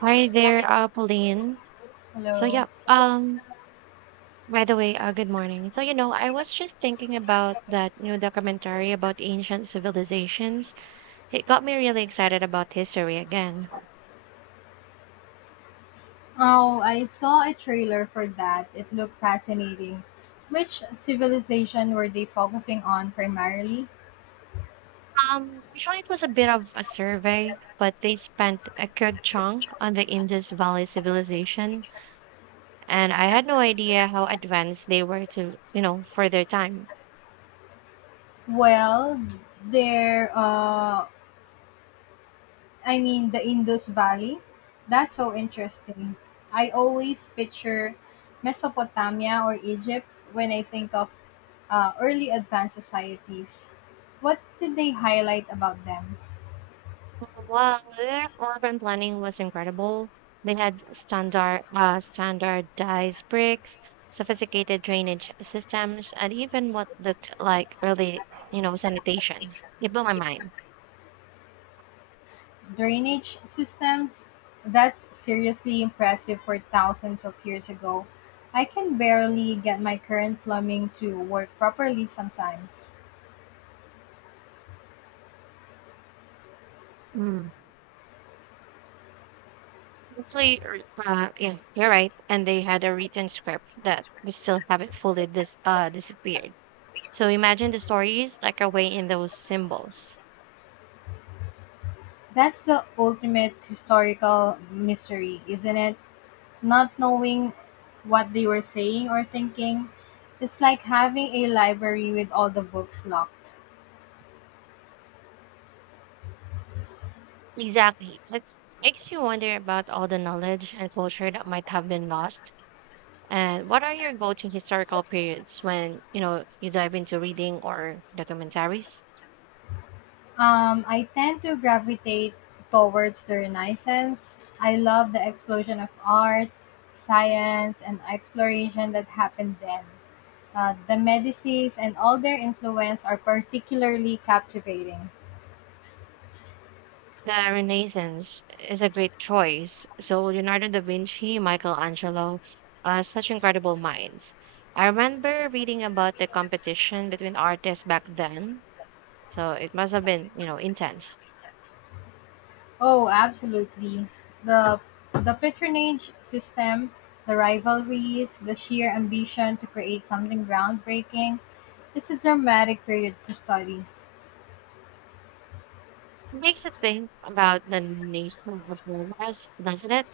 Hi there, Pauline. So Hello. yeah, um, by the way, good morning. I was just thinking about that new documentary about ancient civilizations. It got me really excited about history again. Oh, I saw a trailer for that. It looked fascinating. Which civilization were they focusing on primarily? Actually, it was a bit of a survey, but they spent a good chunk on the Indus Valley civilization, and I had no idea how advanced they were for their time. Well, there I mean the Indus Valley. That's so interesting. I always picture Mesopotamia or Egypt when I think of early advanced societies. What did they highlight about them? Well, their urban planning was incredible. They had standardized bricks, sophisticated drainage systems, and even what looked like sanitation. It blew my mind. Drainage systems? That's seriously impressive for thousands of years ago. I can barely get my current plumbing to work properly sometimes. Mm. Honestly, yeah, you're right. And they had a written script that we still haven't fully disappeared. So imagine the stories like away in those symbols. That's the ultimate historical mystery, isn't it? Not knowing what they were saying or thinking. It's like having a library with all the books locked. Exactly. It makes you wonder about all the knowledge and culture that might have been lost. And what are your go-to historical periods when you dive into reading or documentaries? I tend to gravitate towards the Renaissance. I love the explosion of art, science, and exploration that happened then. The Medicis and all their influence are particularly captivating. The Renaissance is a great choice. So Leonardo da Vinci, Michelangelo, such incredible minds. I remember reading about the competition between artists back then. So it must have been, intense. Oh, absolutely. The the patronage system, the rivalries, the sheer ambition to create something groundbreaking. It's a dramatic period to study. It makes you think about the nation of was, doesn't it?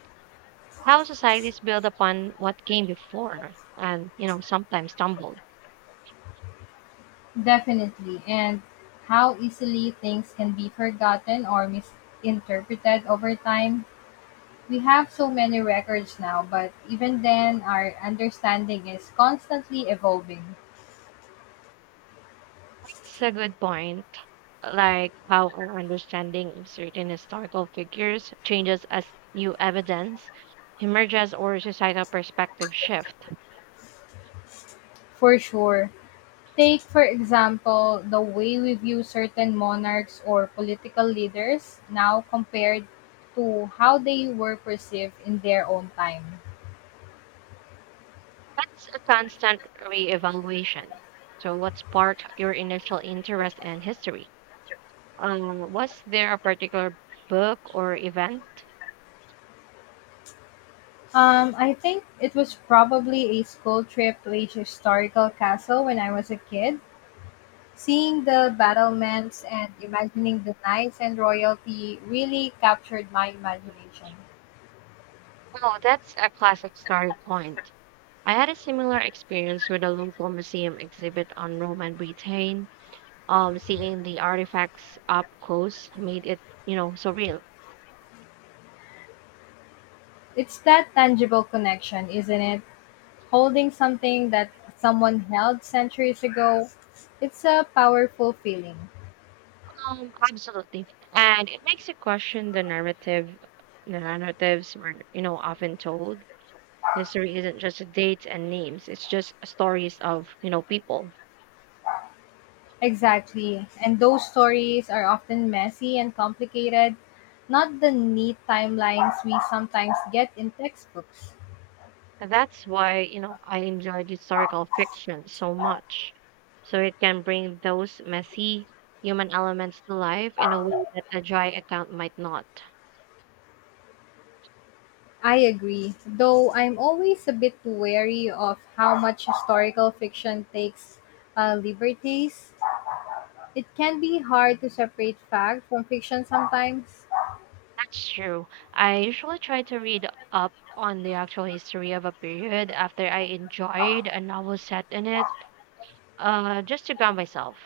How societies build upon what came before and, sometimes stumbled. Definitely, and how easily things can be forgotten or misinterpreted over time. We have so many records now, but even then, our understanding is constantly evolving. It's a good point. Like how our understanding of certain historical figures changes as new evidence emerges or societal perspective shift. For sure. Take, for example, the way we view certain monarchs or political leaders now compared to how they were perceived in their own time. That's a constant reevaluation. So, what sparked your initial interest in history? Was there a particular book or event? I think it was probably a school trip to a historical castle when I was a kid. Seeing the battlements and imagining the knights and royalty really captured my imagination. Oh, that's a classic story point. I had a similar experience with a local museum exhibit on Roman Britain. Seeing the artifacts up close made it, so real. It's that tangible connection, isn't it? Holding something that someone held centuries ago. It's a powerful feeling. Absolutely. And it makes you question the narrative, the narratives were, often told. History isn't just dates and names, it's just stories of, people. Exactly. And those stories are often messy and complicated, not the neat timelines we sometimes get in textbooks. And that's why, I enjoyed historical fiction so much. So it can bring those messy human elements to life in a way that a dry account might not. I agree, though I'm always a bit wary of how much historical fiction takes liberties. It can be hard to separate fact from fiction sometimes. That's true. I usually try to read up on the actual history of a period after I enjoyed a novel set in it, just to ground myself.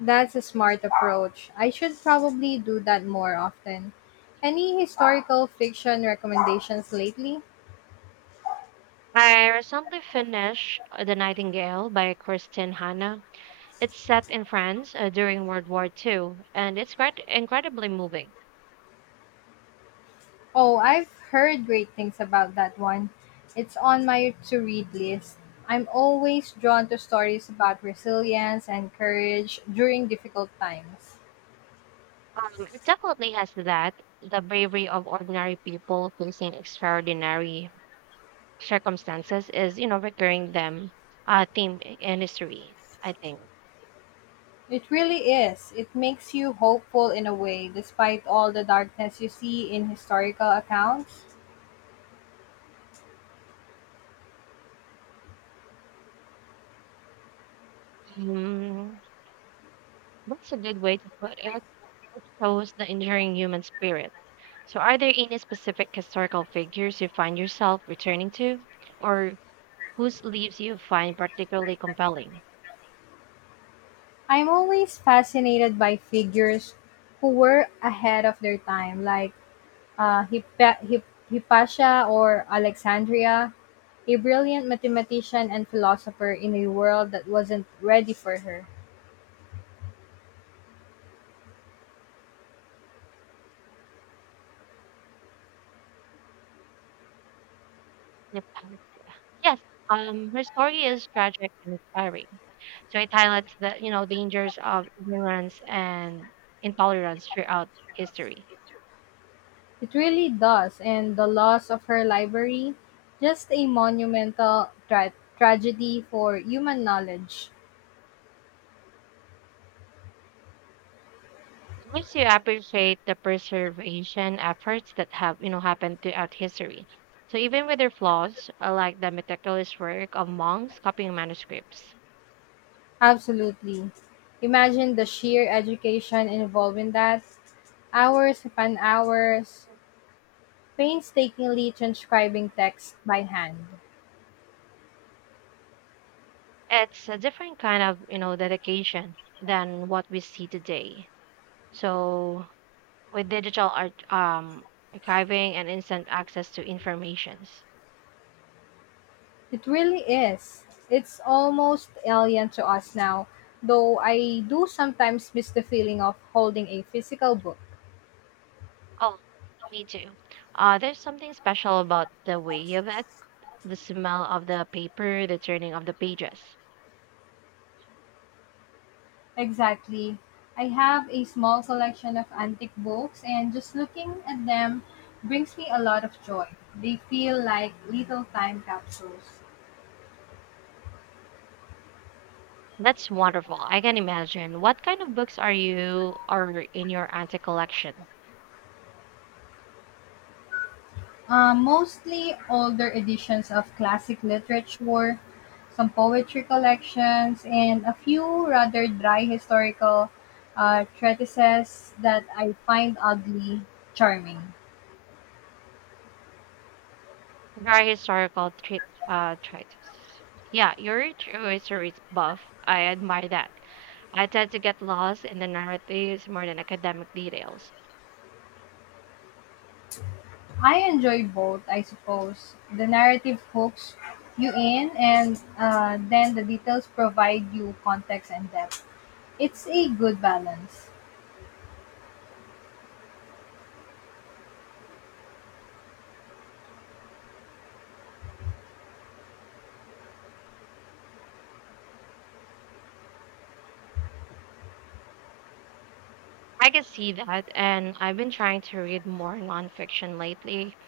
That's a smart approach. I should probably do that more often. Any historical fiction recommendations lately? I recently finished The Nightingale by Kristin Hanna. It's set in France during World War Two, and it's quite incredibly moving. Oh, I've heard great things about that one. It's on my to read list. I'm always drawn to stories about resilience and courage during difficult times. It definitely has that the bravery of ordinary people facing extraordinary circumstances is, recurring theme in history. I think It really is. It makes you hopeful in a way, despite all the darkness you see in historical accounts. um, that's a good way to put it. It shows the enduring human spirit. So, are there any specific historical figures you find yourself returning to? Or whose leaves you find particularly compelling? I'm always fascinated by figures who were ahead of their time, like Hypatia or Alexandria, a brilliant mathematician and philosopher in a world that wasn't ready for her. Yep. Yes, her story is tragic and inspiring. So it highlights the dangers of ignorance and intolerance throughout history. It really does, and the loss of her library, just a monumental tragedy for human knowledge. It makes you appreciate the preservation efforts that have happened throughout history. So even with their flaws, like the meticulous work of monks copying manuscripts, Absolutely. Imagine the sheer education involved in that. Hours upon hours, painstakingly transcribing text by hand. it's a different kind of dedication than what we see today. So with digital art, archiving and instant access to informations. It really is. It's almost alien to us now, though I do sometimes miss the feeling of holding a physical book. Oh, me too. There's something special about the way of it, the smell of the paper, the turning of the pages. Exactly. I have a small collection of antique books, and just looking at them brings me a lot of joy. They feel like little time capsules. That's wonderful. I can imagine. What kind of books are you or in your antique collection? Mostly older editions of classic literature, some poetry collections, and a few rather dry historical treatises that I find oddly charming. Dry historical treatises. Yeah, you're a true history buff. I admire that. I tend to get lost in the narratives more than academic details. I enjoy both, I suppose. The narrative hooks you in, and then the details provide you context and depth. It's a good balance. I can see that, and I've been trying to read more nonfiction lately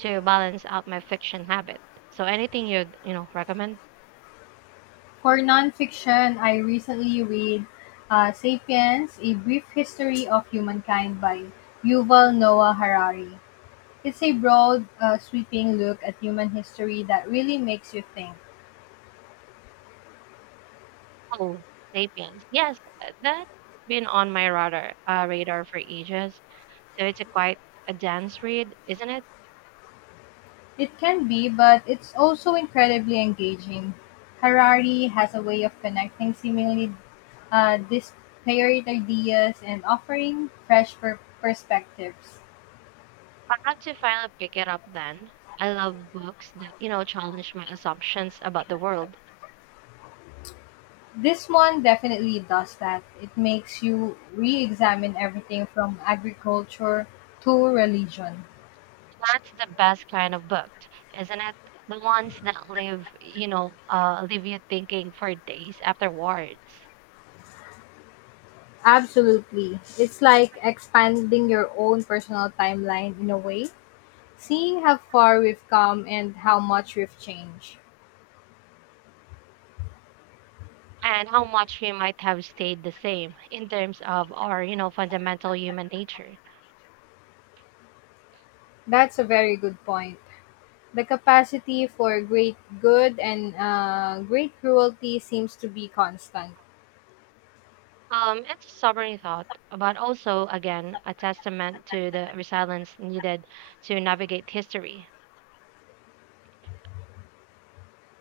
to balance out my fiction habit. So, anything you'd recommend? For nonfiction, I recently read *Sapiens: A Brief History of Humankind* by Yuval Noah Harari. It's a broad, sweeping look at human history that really makes you think. Oh, Sapiens. Yes, that's been on my radar for ages. So it's a quite a dense read, isn't it? It can be, but it's also incredibly engaging. Harari has a way of connecting seemingly disparate ideas and offering fresh perspectives. I'll have to finally pick it up then. I love books that challenge my assumptions about the world. This one definitely does that. It makes you re examine everything from agriculture to religion. That's the best kind of book, isn't it? The ones that leave, leave you thinking for days afterwards. Absolutely. It's like expanding your own personal timeline in a way, seeing how far we've come and how much we've changed. And how much we might have stayed the same in terms of our, fundamental human nature. That's a very good point. The capacity for great good and great cruelty seems to be constant. It's a sobering thought, but also, again, a testament to the resilience needed to navigate history.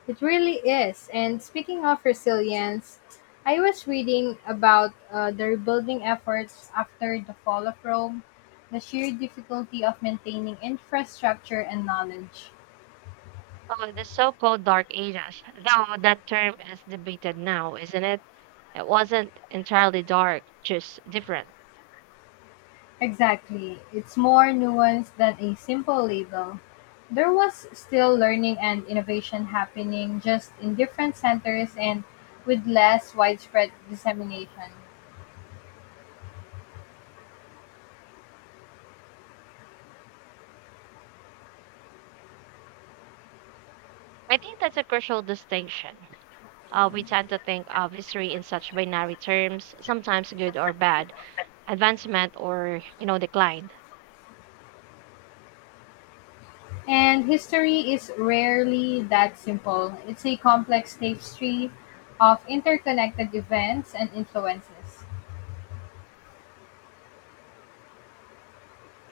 It really is. And speaking of resilience, I was reading about the rebuilding efforts after the fall of Rome, the sheer difficulty of maintaining infrastructure and knowledge. Oh, the so-called Dark Ages, though that term is debated now, isn't it? It wasn't entirely dark, just different. Exactly. It's more nuanced than a simple label. There was still learning and innovation happening, just in different centers and with less widespread dissemination. I think that's a crucial distinction. We tend to think of history in such binary terms, sometimes good or bad, advancement or decline. And history is rarely that simple. It's a complex tapestry of interconnected events and influences.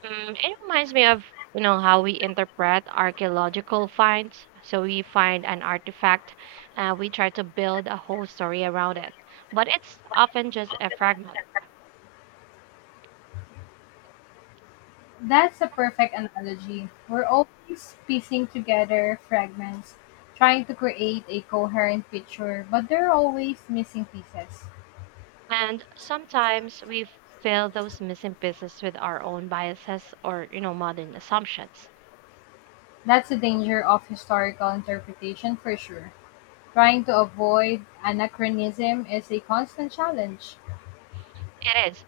It reminds me of how we interpret archaeological finds. So we find an artifact, and we try to build a whole story around it, but it's often just a fragment. That's a perfect analogy. We're always piecing together fragments, trying to create a coherent picture, but there are always missing pieces. And sometimes we fill those missing pieces with our own biases or, modern assumptions. That's the danger of historical interpretation for sure. Trying to avoid anachronism is a constant challenge. It is.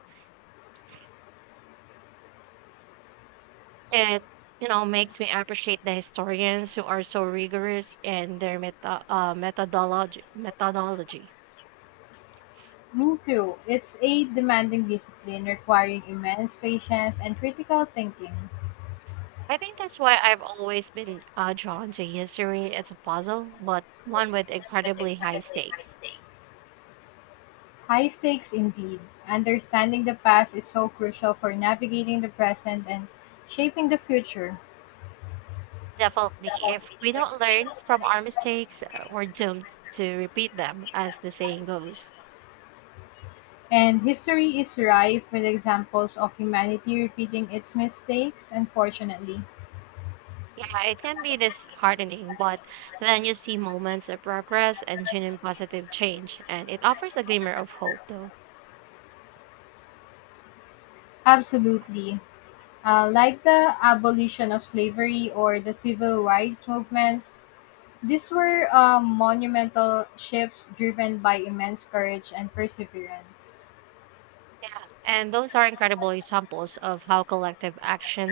It makes me appreciate the historians who are so rigorous in their methodology. Me too. It's a demanding discipline requiring immense patience and critical thinking. I think that's why I've always been drawn to history. It's a puzzle, but one with incredibly high stakes. High stakes indeed. Understanding the past is so crucial for navigating the present and shaping the future. Definitely, if we don't learn from our mistakes, we're doomed to repeat them, as the saying goes. And history is rife with examples of humanity repeating its mistakes, unfortunately. Yeah, it can be disheartening, but then you see moments of progress and genuine positive change, and it offers a glimmer of hope, though. Absolutely. Like the abolition of slavery or the civil rights movements, these were monumental shifts driven by immense courage and perseverance. Yeah, and those are incredible examples of how collective action